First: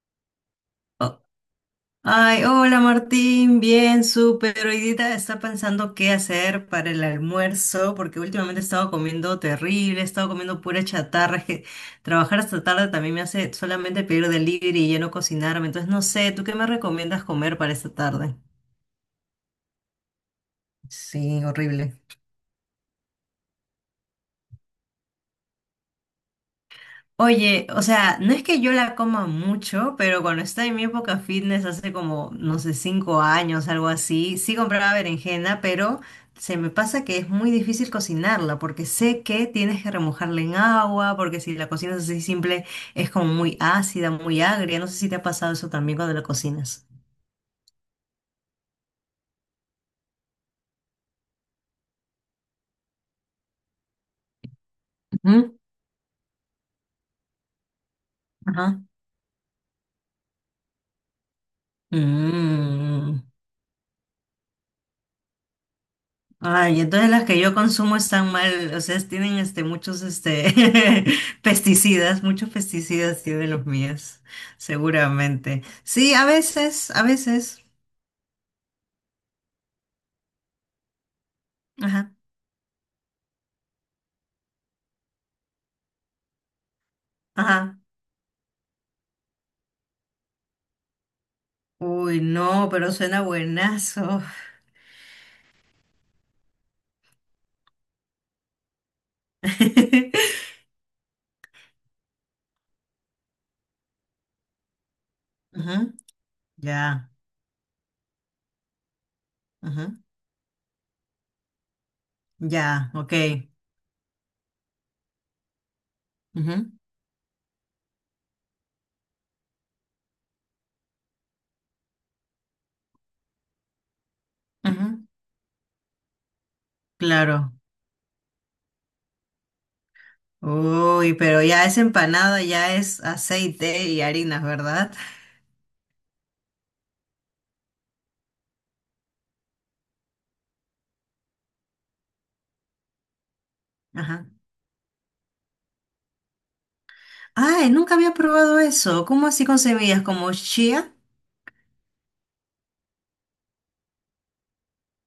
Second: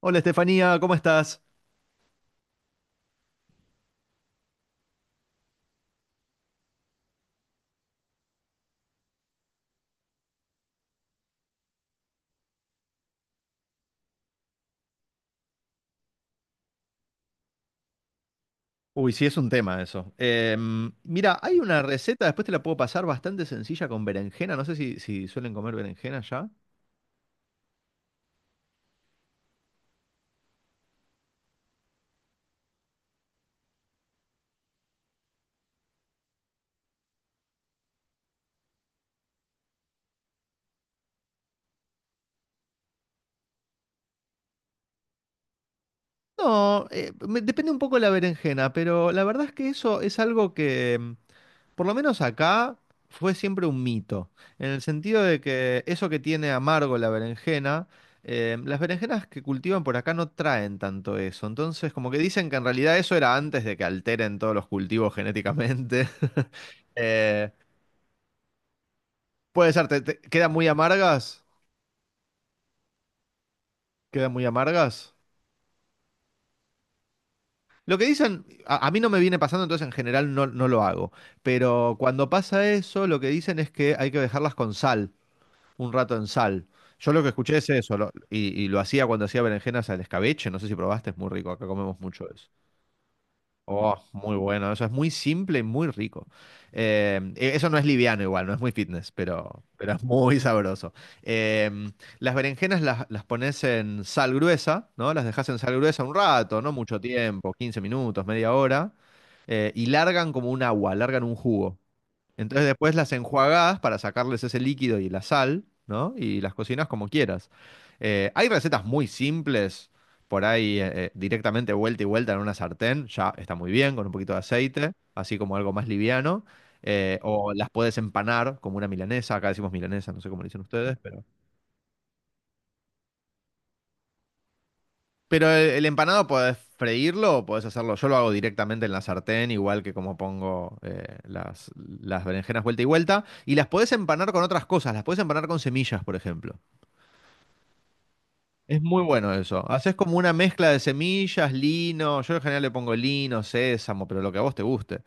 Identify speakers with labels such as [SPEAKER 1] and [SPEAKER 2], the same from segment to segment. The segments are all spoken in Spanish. [SPEAKER 1] Hola Estefanía, ¿cómo
[SPEAKER 2] Oh,
[SPEAKER 1] estás?
[SPEAKER 2] ay, hola Martín, bien, súper. Hoy día está pensando qué hacer para el almuerzo, porque últimamente he estado comiendo terrible, he estado comiendo pura chatarra. Es que trabajar hasta tarde también me hace solamente pedir delivery y ya no cocinarme. Entonces, no sé, ¿tú qué me recomiendas comer para esta tarde?
[SPEAKER 1] Uy, sí, es un tema eso. Mira,
[SPEAKER 2] Sí,
[SPEAKER 1] hay una
[SPEAKER 2] horrible.
[SPEAKER 1] receta, después te la puedo pasar, bastante sencilla con berenjena. No sé si suelen comer berenjena ya.
[SPEAKER 2] Oye, o sea, no es que yo la coma mucho, pero cuando estaba en mi época fitness hace como, no sé, 5 años, algo así, sí compraba berenjena, pero se me pasa que es muy difícil cocinarla porque sé que tienes que remojarla en agua, porque si la cocinas así simple es como muy ácida, muy agria. No sé si te ha pasado eso también cuando la
[SPEAKER 1] No,
[SPEAKER 2] cocinas.
[SPEAKER 1] depende un poco de la berenjena, pero la verdad es que eso es algo que, por lo menos acá fue siempre un mito, en el sentido de
[SPEAKER 2] Ujú.
[SPEAKER 1] que eso que tiene amargo la berenjena, las
[SPEAKER 2] Ajá.
[SPEAKER 1] berenjenas que cultivan por acá no traen tanto eso. Entonces, como que dicen que en realidad eso
[SPEAKER 2] Mm.
[SPEAKER 1] era antes de que alteren todos los cultivos genéticamente.
[SPEAKER 2] Ay, entonces las que
[SPEAKER 1] Eh,
[SPEAKER 2] yo consumo están mal, o sea, tienen este
[SPEAKER 1] puede ser,
[SPEAKER 2] muchos
[SPEAKER 1] quedan
[SPEAKER 2] este
[SPEAKER 1] muy amargas,
[SPEAKER 2] pesticidas, muchos pesticidas tienen los míos,
[SPEAKER 1] quedan muy amargas.
[SPEAKER 2] seguramente. Sí, a veces, a veces.
[SPEAKER 1] Lo que dicen, a mí no me viene pasando, entonces en general no lo hago. Pero
[SPEAKER 2] Ajá,
[SPEAKER 1] cuando pasa eso, lo que dicen es que hay que dejarlas con sal. Un rato en sal. Yo lo que escuché es
[SPEAKER 2] ajá.
[SPEAKER 1] eso, y lo hacía cuando hacía berenjenas al escabeche, no sé si probaste, es muy rico, acá comemos
[SPEAKER 2] Uy,
[SPEAKER 1] mucho eso.
[SPEAKER 2] no, pero suena
[SPEAKER 1] Oh,
[SPEAKER 2] buenazo.
[SPEAKER 1] muy bueno, eso es muy simple y muy rico. Eso no es liviano igual, no es muy fitness, pero es muy sabroso. Eh, las berenjenas las pones en sal gruesa, ¿no? Las dejas en sal
[SPEAKER 2] Ujú,
[SPEAKER 1] gruesa un rato, no mucho
[SPEAKER 2] ya,
[SPEAKER 1] tiempo, 15 minutos, media hora,
[SPEAKER 2] ujú,
[SPEAKER 1] y largan como un agua, largan un jugo. Entonces
[SPEAKER 2] ya,
[SPEAKER 1] después las
[SPEAKER 2] ok.
[SPEAKER 1] enjuagás para sacarles ese líquido y la sal, ¿no? Y las
[SPEAKER 2] Ujú,
[SPEAKER 1] cocinas como quieras. Hay recetas muy simples, por ahí directamente vuelta y vuelta en una sartén, ya está muy bien, con un poquito de aceite,
[SPEAKER 2] ujú,
[SPEAKER 1] así como algo más liviano. O
[SPEAKER 2] claro.
[SPEAKER 1] las puedes empanar como una milanesa, acá decimos milanesa, no sé cómo le dicen ustedes.
[SPEAKER 2] Uy, pero ya es empanada, ya es aceite y harinas, ¿verdad?
[SPEAKER 1] Pero el empanado podés freírlo o podés hacerlo. Yo lo hago directamente en la sartén, igual que como pongo las berenjenas vuelta y vuelta. Y las podés
[SPEAKER 2] Ajá.
[SPEAKER 1] empanar con otras cosas. Las podés empanar con semillas, por ejemplo.
[SPEAKER 2] Ay, nunca había probado
[SPEAKER 1] Es muy
[SPEAKER 2] eso. ¿Cómo
[SPEAKER 1] bueno
[SPEAKER 2] así con
[SPEAKER 1] eso. Haces
[SPEAKER 2] semillas?
[SPEAKER 1] como
[SPEAKER 2] ¿Como
[SPEAKER 1] una mezcla de
[SPEAKER 2] chía?
[SPEAKER 1] semillas, lino. Yo en general le pongo lino, sésamo, pero lo que a vos te guste,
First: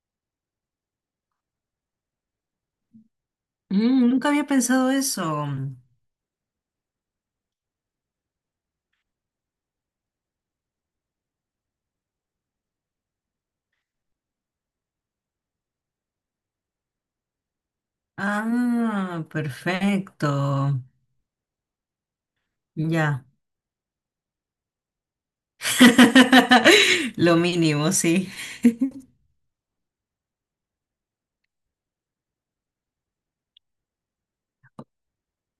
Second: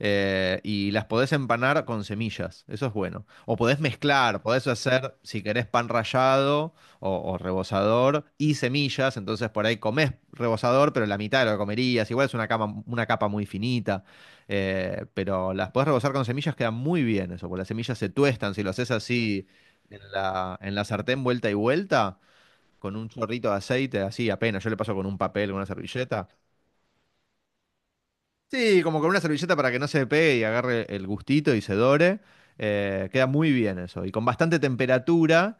[SPEAKER 1] y las podés empanar con semillas, eso es bueno. O podés
[SPEAKER 2] Mm, nunca
[SPEAKER 1] mezclar,
[SPEAKER 2] había
[SPEAKER 1] podés
[SPEAKER 2] pensado
[SPEAKER 1] hacer, si
[SPEAKER 2] eso.
[SPEAKER 1] querés, pan rallado o rebozador y semillas, entonces por ahí comés rebozador, pero la mitad de lo que comerías, igual es una capa muy finita, pero las podés rebozar con semillas, queda muy bien eso, porque las semillas se tuestan, si lo haces
[SPEAKER 2] Ah,
[SPEAKER 1] así
[SPEAKER 2] perfecto.
[SPEAKER 1] en la sartén vuelta y vuelta, con un
[SPEAKER 2] Ya.
[SPEAKER 1] chorrito de aceite, así apenas, yo le paso con un papel, con una servilleta.
[SPEAKER 2] Lo mínimo, sí.
[SPEAKER 1] Sí, como con una servilleta para que no se pegue y agarre el gustito y se dore. Queda muy bien eso. Y con bastante temperatura.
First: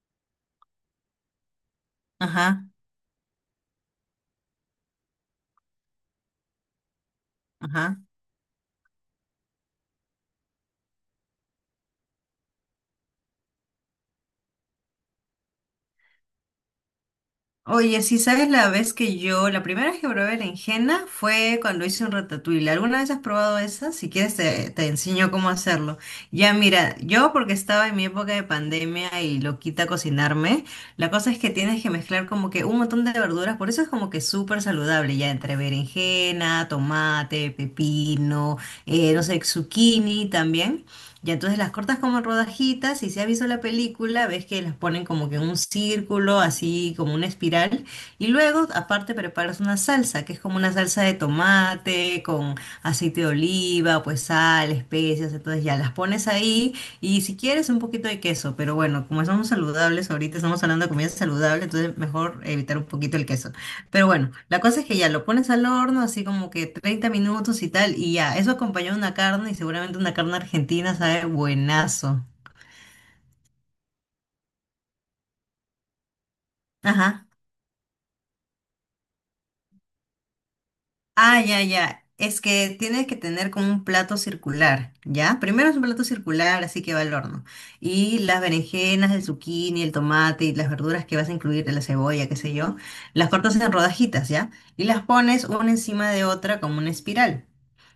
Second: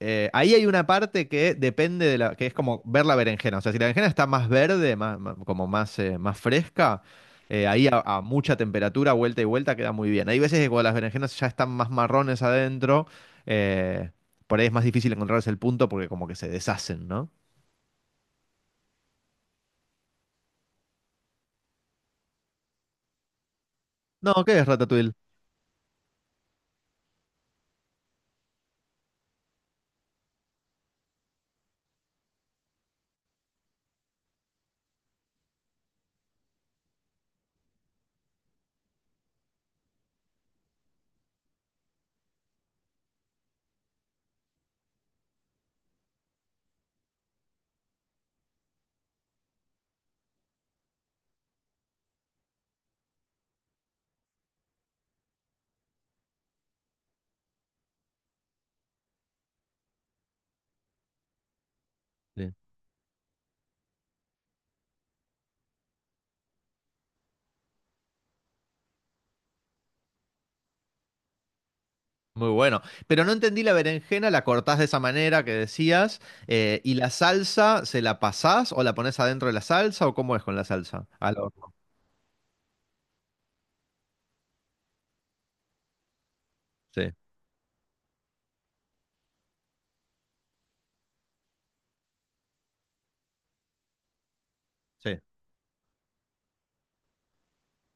[SPEAKER 1] Ahí hay una parte que depende de la, que es
[SPEAKER 2] Ajá,
[SPEAKER 1] como ver la berenjena. O sea, si la berenjena está más verde, como más, más fresca, ahí
[SPEAKER 2] ajá.
[SPEAKER 1] a mucha temperatura, vuelta y vuelta, queda muy bien. Hay veces que cuando las berenjenas ya están más marrones adentro, eh, por ahí es más difícil encontrarse el punto porque como que se deshacen, ¿no?
[SPEAKER 2] Oye, si sabes la vez que yo, la primera vez que probé berenjena fue cuando hice un ratatouille. ¿Alguna vez has probado esa? Si quieres
[SPEAKER 1] No, ¿qué es
[SPEAKER 2] te, te
[SPEAKER 1] Ratatouille?
[SPEAKER 2] enseño cómo hacerlo. Ya mira, yo porque estaba en mi época de pandemia y lo quita cocinarme, la cosa es que tienes que mezclar como que un montón de verduras, por eso es como que súper saludable, ya entre berenjena, tomate, pepino, no sé, zucchini también. Y entonces las cortas como en rodajitas y si has visto la película, ves que las ponen como que en un círculo, así como una espiral. Y luego, aparte, preparas una salsa, que es como una salsa de tomate con aceite de oliva, pues sal, especias. Entonces ya las pones ahí y si quieres un poquito de queso. Pero bueno, como somos saludables, ahorita estamos hablando de comida saludable, entonces mejor evitar un poquito el queso. Pero bueno, la cosa es que ya lo pones al horno, así como que 30 minutos y tal, y ya, eso acompañó una carne y seguramente una carne argentina sabe buenazo.
[SPEAKER 1] Muy bueno. Pero no entendí la berenjena, la cortás de esa manera que decías, y la
[SPEAKER 2] Ajá.
[SPEAKER 1] salsa, ¿se la pasás o la pones adentro de la salsa o cómo es con la salsa? Al
[SPEAKER 2] Ah, ya,
[SPEAKER 1] horno.
[SPEAKER 2] ya. Es que tienes que tener como un plato circular, ¿ya? Primero es un plato circular, así que va
[SPEAKER 1] Sí,
[SPEAKER 2] al horno. Y las berenjenas, el zucchini, el tomate y las verduras que vas a incluir, la cebolla, qué sé yo, las cortas en rodajitas, ¿ya? Y las
[SPEAKER 1] sí.
[SPEAKER 2] pones una encima de otra como una espiral.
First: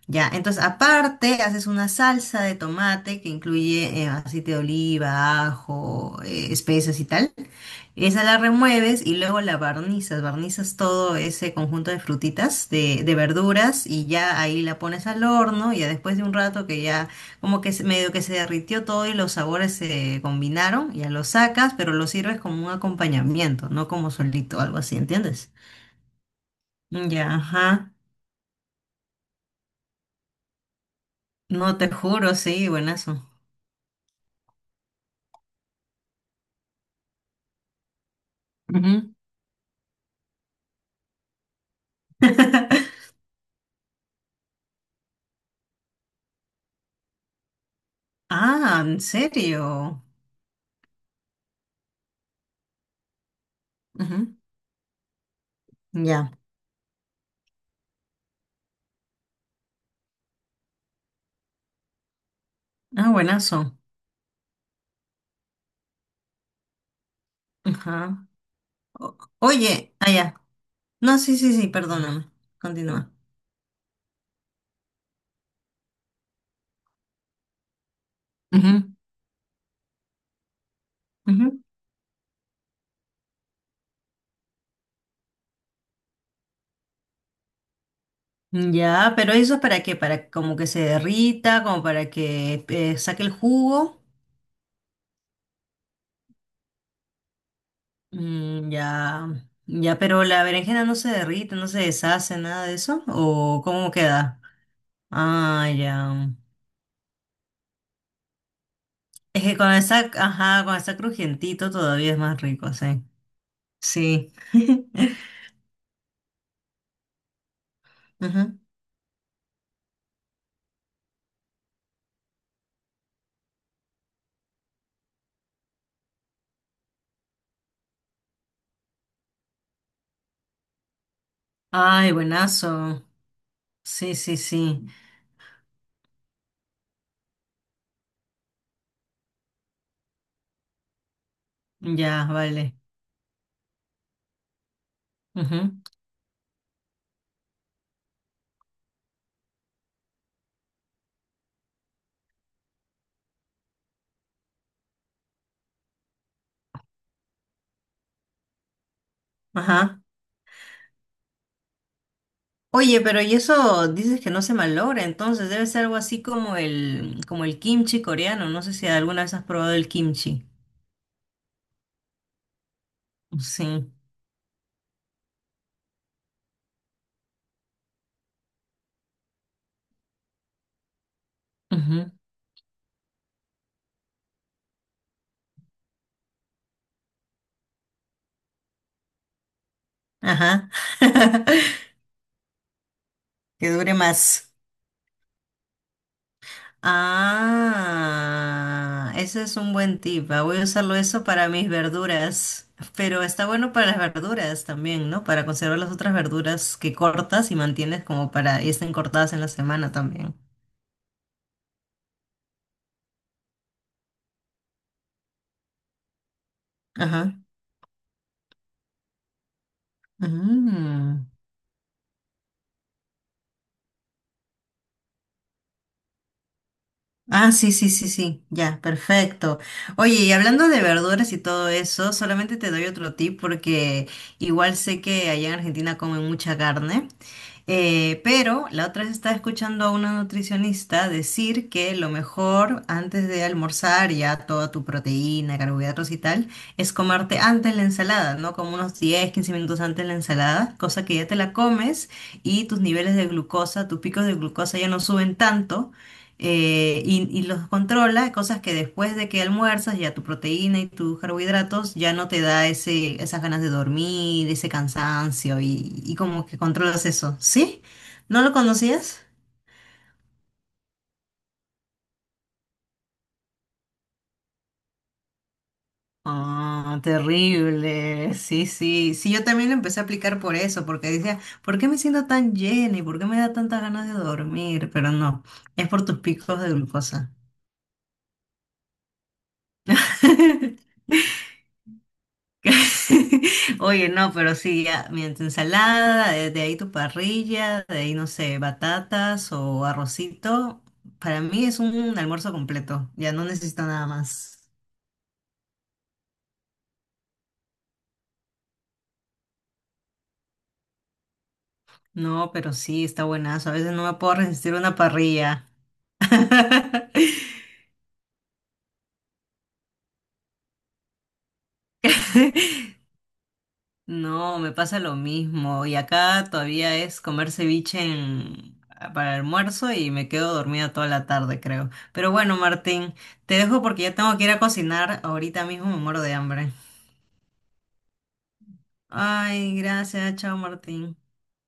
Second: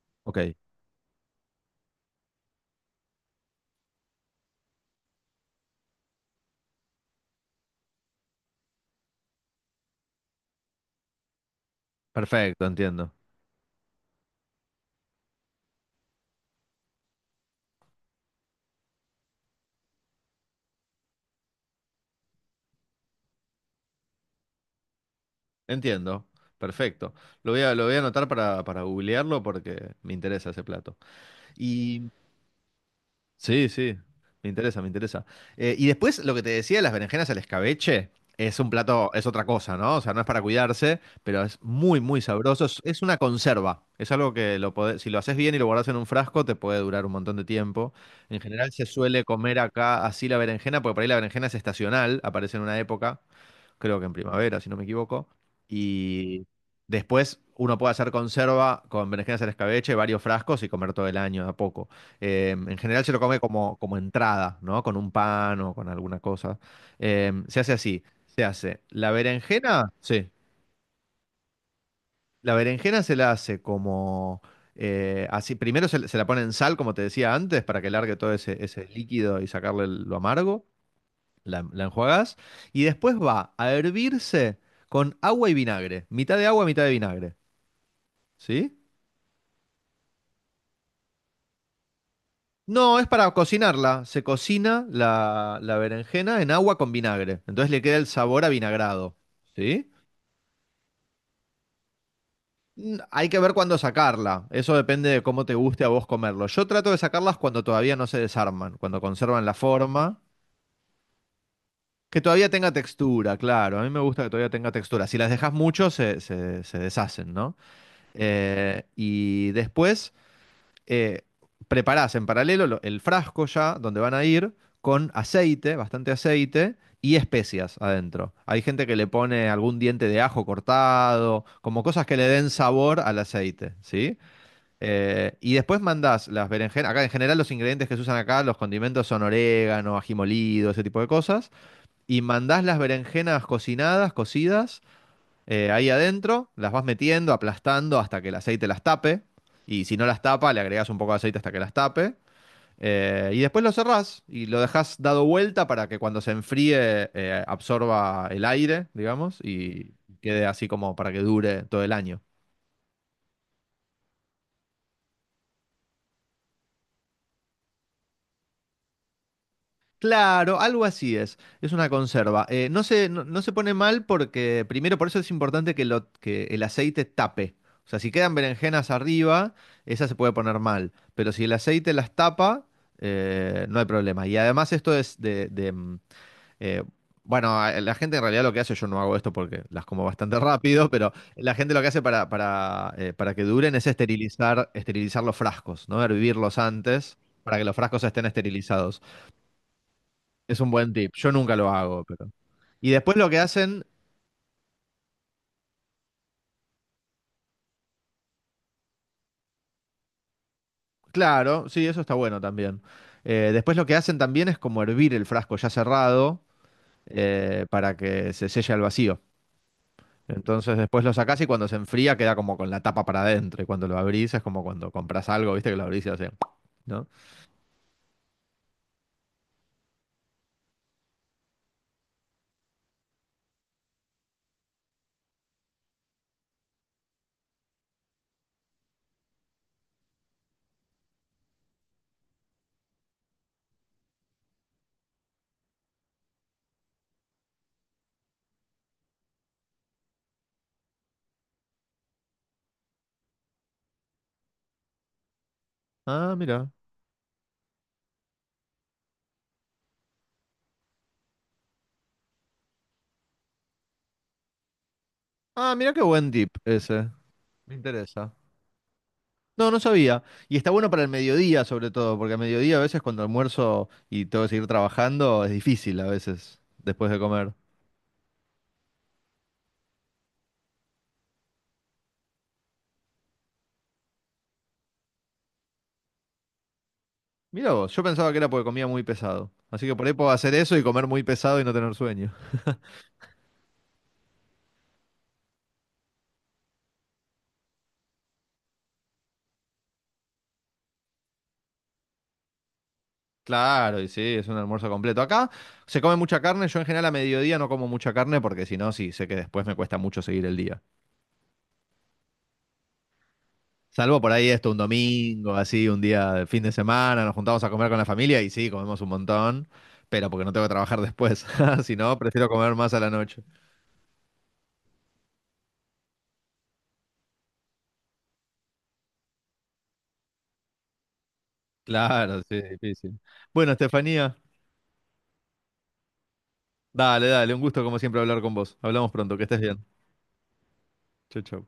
[SPEAKER 2] Ya,
[SPEAKER 1] Ok,
[SPEAKER 2] entonces aparte haces una salsa de tomate que incluye aceite de oliva, ajo, especias y tal. Esa la remueves y luego la barnizas, barnizas todo ese conjunto de
[SPEAKER 1] perfecto,
[SPEAKER 2] frutitas,
[SPEAKER 1] entiendo.
[SPEAKER 2] de verduras y ya ahí la pones al horno y ya después de un rato que ya como que se- medio que se derritió todo y los sabores se combinaron, ya lo sacas, pero lo sirves como un acompañamiento, no como solito, algo así, ¿entiendes?
[SPEAKER 1] Entiendo. Perfecto.
[SPEAKER 2] Ya,
[SPEAKER 1] Lo
[SPEAKER 2] ajá.
[SPEAKER 1] voy a anotar para googlearlo porque me interesa ese plato.
[SPEAKER 2] No te
[SPEAKER 1] Y
[SPEAKER 2] juro, sí, buenazo.
[SPEAKER 1] sí, sí, me interesa, me interesa. Y después lo que te decía, las berenjenas al escabeche, es un plato,
[SPEAKER 2] Ujú.
[SPEAKER 1] es otra cosa, ¿no? O sea, no es para cuidarse, pero es muy, muy sabroso. Es una conserva. Es algo que lo podés- si lo haces bien y lo guardas en un frasco, te puede durar un montón de tiempo. En general
[SPEAKER 2] Ah,
[SPEAKER 1] se
[SPEAKER 2] ¿en
[SPEAKER 1] suele comer
[SPEAKER 2] serio?
[SPEAKER 1] acá así la berenjena, porque por ahí la berenjena es estacional, aparece en una época creo que en
[SPEAKER 2] Ujú.
[SPEAKER 1] primavera, si no me equivoco.
[SPEAKER 2] Ya.
[SPEAKER 1] Y después uno puede hacer conserva con berenjenas al escabeche, varios frascos y comer todo el año de a poco. En general
[SPEAKER 2] Ah,
[SPEAKER 1] se lo come
[SPEAKER 2] buenazo.
[SPEAKER 1] como, como entrada, ¿no? Con un pan o con alguna cosa. Se hace así,
[SPEAKER 2] Ajá.
[SPEAKER 1] se hace. La
[SPEAKER 2] O-
[SPEAKER 1] berenjena,
[SPEAKER 2] oye,
[SPEAKER 1] sí.
[SPEAKER 2] allá. No, sí, sí, sí, perdóname.
[SPEAKER 1] La berenjena
[SPEAKER 2] Continúa.
[SPEAKER 1] se la hace como... así, primero se la pone en sal, como te decía antes, para que largue todo ese
[SPEAKER 2] Ujú,
[SPEAKER 1] líquido y sacarle el- lo amargo, la enjuagás y después va a hervirse con agua y vinagre, mitad de agua, mitad de vinagre,
[SPEAKER 2] ujú.
[SPEAKER 1] ¿sí?
[SPEAKER 2] Ya, pero eso es para qué, para como que se derrita, como para que
[SPEAKER 1] No, es
[SPEAKER 2] saque
[SPEAKER 1] para
[SPEAKER 2] el jugo.
[SPEAKER 1] cocinarla, se cocina la berenjena en agua con vinagre, entonces le queda el sabor a
[SPEAKER 2] Mm,
[SPEAKER 1] vinagrado,
[SPEAKER 2] ya,
[SPEAKER 1] ¿sí?
[SPEAKER 2] ya, pero la berenjena no se derrite, no se deshace, nada de
[SPEAKER 1] Mm,
[SPEAKER 2] eso.
[SPEAKER 1] hay que ver
[SPEAKER 2] ¿O
[SPEAKER 1] cuándo
[SPEAKER 2] cómo queda?
[SPEAKER 1] sacarla, eso depende de cómo te
[SPEAKER 2] Ah,
[SPEAKER 1] guste a vos
[SPEAKER 2] ya.
[SPEAKER 1] comerlo. Yo trato de sacarlas cuando todavía no se desarman, cuando
[SPEAKER 2] Es
[SPEAKER 1] conservan la
[SPEAKER 2] que cuando está,
[SPEAKER 1] forma.
[SPEAKER 2] ajá, cuando está crujientito todavía es
[SPEAKER 1] Que
[SPEAKER 2] más
[SPEAKER 1] todavía tenga
[SPEAKER 2] rico, sí.
[SPEAKER 1] textura, claro. A mí me gusta que
[SPEAKER 2] Sí.
[SPEAKER 1] todavía tenga textura. Si las dejas mucho, se deshacen, ¿no?
[SPEAKER 2] Ujú.
[SPEAKER 1] Y después eh, preparás en paralelo lo- el frasco ya, donde van a ir, con aceite, bastante aceite y especias adentro. Hay gente que le pone algún diente de ajo cortado, como cosas
[SPEAKER 2] Ay,
[SPEAKER 1] que le den sabor
[SPEAKER 2] buenazo.
[SPEAKER 1] al aceite,
[SPEAKER 2] Sí,
[SPEAKER 1] ¿sí?
[SPEAKER 2] sí, sí.
[SPEAKER 1] Y después mandás las berenjenas. Acá en general los ingredientes que se usan acá, los condimentos son orégano, ají molido, ese tipo de cosas. Y
[SPEAKER 2] Ya,
[SPEAKER 1] mandás
[SPEAKER 2] vale.
[SPEAKER 1] las berenjenas cocinadas, cocidas,
[SPEAKER 2] Ujú.
[SPEAKER 1] ahí adentro, las vas metiendo, aplastando hasta que el aceite las tape. Y si no las tapa, le agregás un poco de aceite hasta que las tape. Y después lo cerrás y lo dejás dado vuelta para que cuando se enfríe absorba el aire, digamos, y
[SPEAKER 2] Ajá.
[SPEAKER 1] quede así como para que dure todo el año.
[SPEAKER 2] Oye, pero y eso dices que no se malogra, entonces debe ser algo así como el kimchi coreano. No sé si alguna vez has probado el kimchi.
[SPEAKER 1] Claro, algo así es. Es una conserva. No se pone
[SPEAKER 2] Sí.
[SPEAKER 1] mal porque, primero, por eso es importante que, que el aceite tape. O sea, si quedan berenjenas arriba, esa se puede poner mal. Pero si el aceite las
[SPEAKER 2] Ujú.
[SPEAKER 1] tapa, no hay problema. Y además esto es de... eh, bueno, a- la gente en realidad lo que hace, yo no hago esto porque las como bastante
[SPEAKER 2] Ajá.
[SPEAKER 1] rápido, pero la gente lo que hace para que
[SPEAKER 2] Que
[SPEAKER 1] duren es
[SPEAKER 2] dure más.
[SPEAKER 1] esterilizar, esterilizar los frascos, ¿no? Hervirlos antes para que los frascos estén esterilizados.
[SPEAKER 2] Ah, ese es un buen tip. Ah, voy
[SPEAKER 1] Es
[SPEAKER 2] a
[SPEAKER 1] un buen
[SPEAKER 2] usarlo
[SPEAKER 1] tip.
[SPEAKER 2] eso
[SPEAKER 1] Yo
[SPEAKER 2] para
[SPEAKER 1] nunca lo
[SPEAKER 2] mis
[SPEAKER 1] hago, pero.
[SPEAKER 2] verduras.
[SPEAKER 1] Y después
[SPEAKER 2] Pero
[SPEAKER 1] lo que
[SPEAKER 2] está bueno
[SPEAKER 1] hacen,
[SPEAKER 2] para las verduras también, ¿no? Para conservar las otras verduras que cortas y mantienes como para y estén cortadas en la semana también.
[SPEAKER 1] claro, sí, eso está bueno también. Después lo que hacen también es como hervir el frasco ya cerrado,
[SPEAKER 2] Ajá.
[SPEAKER 1] para que se selle al vacío. Entonces después lo
[SPEAKER 2] Ujú.
[SPEAKER 1] sacás y cuando se enfría queda como con la tapa para adentro. Y cuando lo abrís es como cuando compras algo, viste que lo abrís y hace, ¿no?
[SPEAKER 2] Ah, sí, sí, sí, sí, ya, perfecto. Oye, y hablando de verduras y todo eso, solamente te doy otro tip porque igual sé que allá en Argentina comen mucha carne, pero la otra vez estaba escuchando a una nutricionista decir que lo mejor antes de almorzar ya toda tu proteína, carbohidratos y tal, es comerte antes la ensalada, ¿no? Como unos 10, 15 minutos antes la ensalada, cosa que ya te la comes y tus niveles de glucosa, tus picos de glucosa ya no suben tanto
[SPEAKER 1] Ah, mira.
[SPEAKER 2] y los controla, cosas que después de que almuerzas, ya tu proteína y tus carbohidratos ya no te da ese, esas ganas de dormir, ese cansancio
[SPEAKER 1] Ah, mira qué
[SPEAKER 2] y
[SPEAKER 1] buen
[SPEAKER 2] como
[SPEAKER 1] tip
[SPEAKER 2] que controlas
[SPEAKER 1] ese.
[SPEAKER 2] eso.
[SPEAKER 1] Me
[SPEAKER 2] ¿Sí?
[SPEAKER 1] interesa.
[SPEAKER 2] ¿No lo conocías?
[SPEAKER 1] No, no sabía. Y está bueno para el mediodía, sobre todo, porque a mediodía a veces cuando almuerzo y tengo que seguir trabajando, es difícil a veces
[SPEAKER 2] Ah,
[SPEAKER 1] después de comer.
[SPEAKER 2] terrible. Sí, sí. Sí, yo también lo empecé a aplicar por eso, porque decía, ¿por qué me siento tan llena y por qué me da tantas ganas de dormir? Pero no, es por tus picos de glucosa.
[SPEAKER 1] Mira vos, yo pensaba que era porque comía muy pesado. Así que por ahí puedo hacer eso y comer muy pesado y no tener sueño.
[SPEAKER 2] Oye, no, pero sí, ya, mira, tu ensalada, de ahí tu parrilla, de ahí, no sé, batatas o arrocito. Para mí es un almuerzo completo, ya no necesito
[SPEAKER 1] Claro,
[SPEAKER 2] nada
[SPEAKER 1] y sí, es
[SPEAKER 2] más.
[SPEAKER 1] un almuerzo completo. Acá se come mucha carne, yo en general a mediodía no como mucha carne porque si no, sí, sé que después me cuesta mucho seguir el día.
[SPEAKER 2] No, pero sí, está buenazo. A veces no me
[SPEAKER 1] Salvo por
[SPEAKER 2] puedo
[SPEAKER 1] ahí esto,
[SPEAKER 2] resistir
[SPEAKER 1] un
[SPEAKER 2] una
[SPEAKER 1] domingo,
[SPEAKER 2] parrilla.
[SPEAKER 1] así, un día de fin de semana, nos juntamos a comer con la familia y sí, comemos un montón, pero porque no tengo que trabajar después. Si no, prefiero comer más a la noche.
[SPEAKER 2] No, me pasa lo mismo. Y acá todavía es comer ceviche en- ah, para almuerzo y me quedo dormida toda la tarde, creo. Pero
[SPEAKER 1] Claro,
[SPEAKER 2] bueno,
[SPEAKER 1] sí,
[SPEAKER 2] Martín,
[SPEAKER 1] difícil.
[SPEAKER 2] te
[SPEAKER 1] Bueno,
[SPEAKER 2] dejo porque ya
[SPEAKER 1] Estefanía,
[SPEAKER 2] tengo que ir a cocinar. Ahorita mismo me muero de hambre.
[SPEAKER 1] dale, dale, un gusto como siempre hablar con vos. Hablamos pronto, que estés
[SPEAKER 2] Ay,
[SPEAKER 1] bien.
[SPEAKER 2] gracias. Chao, Martín.
[SPEAKER 1] Chau, chau.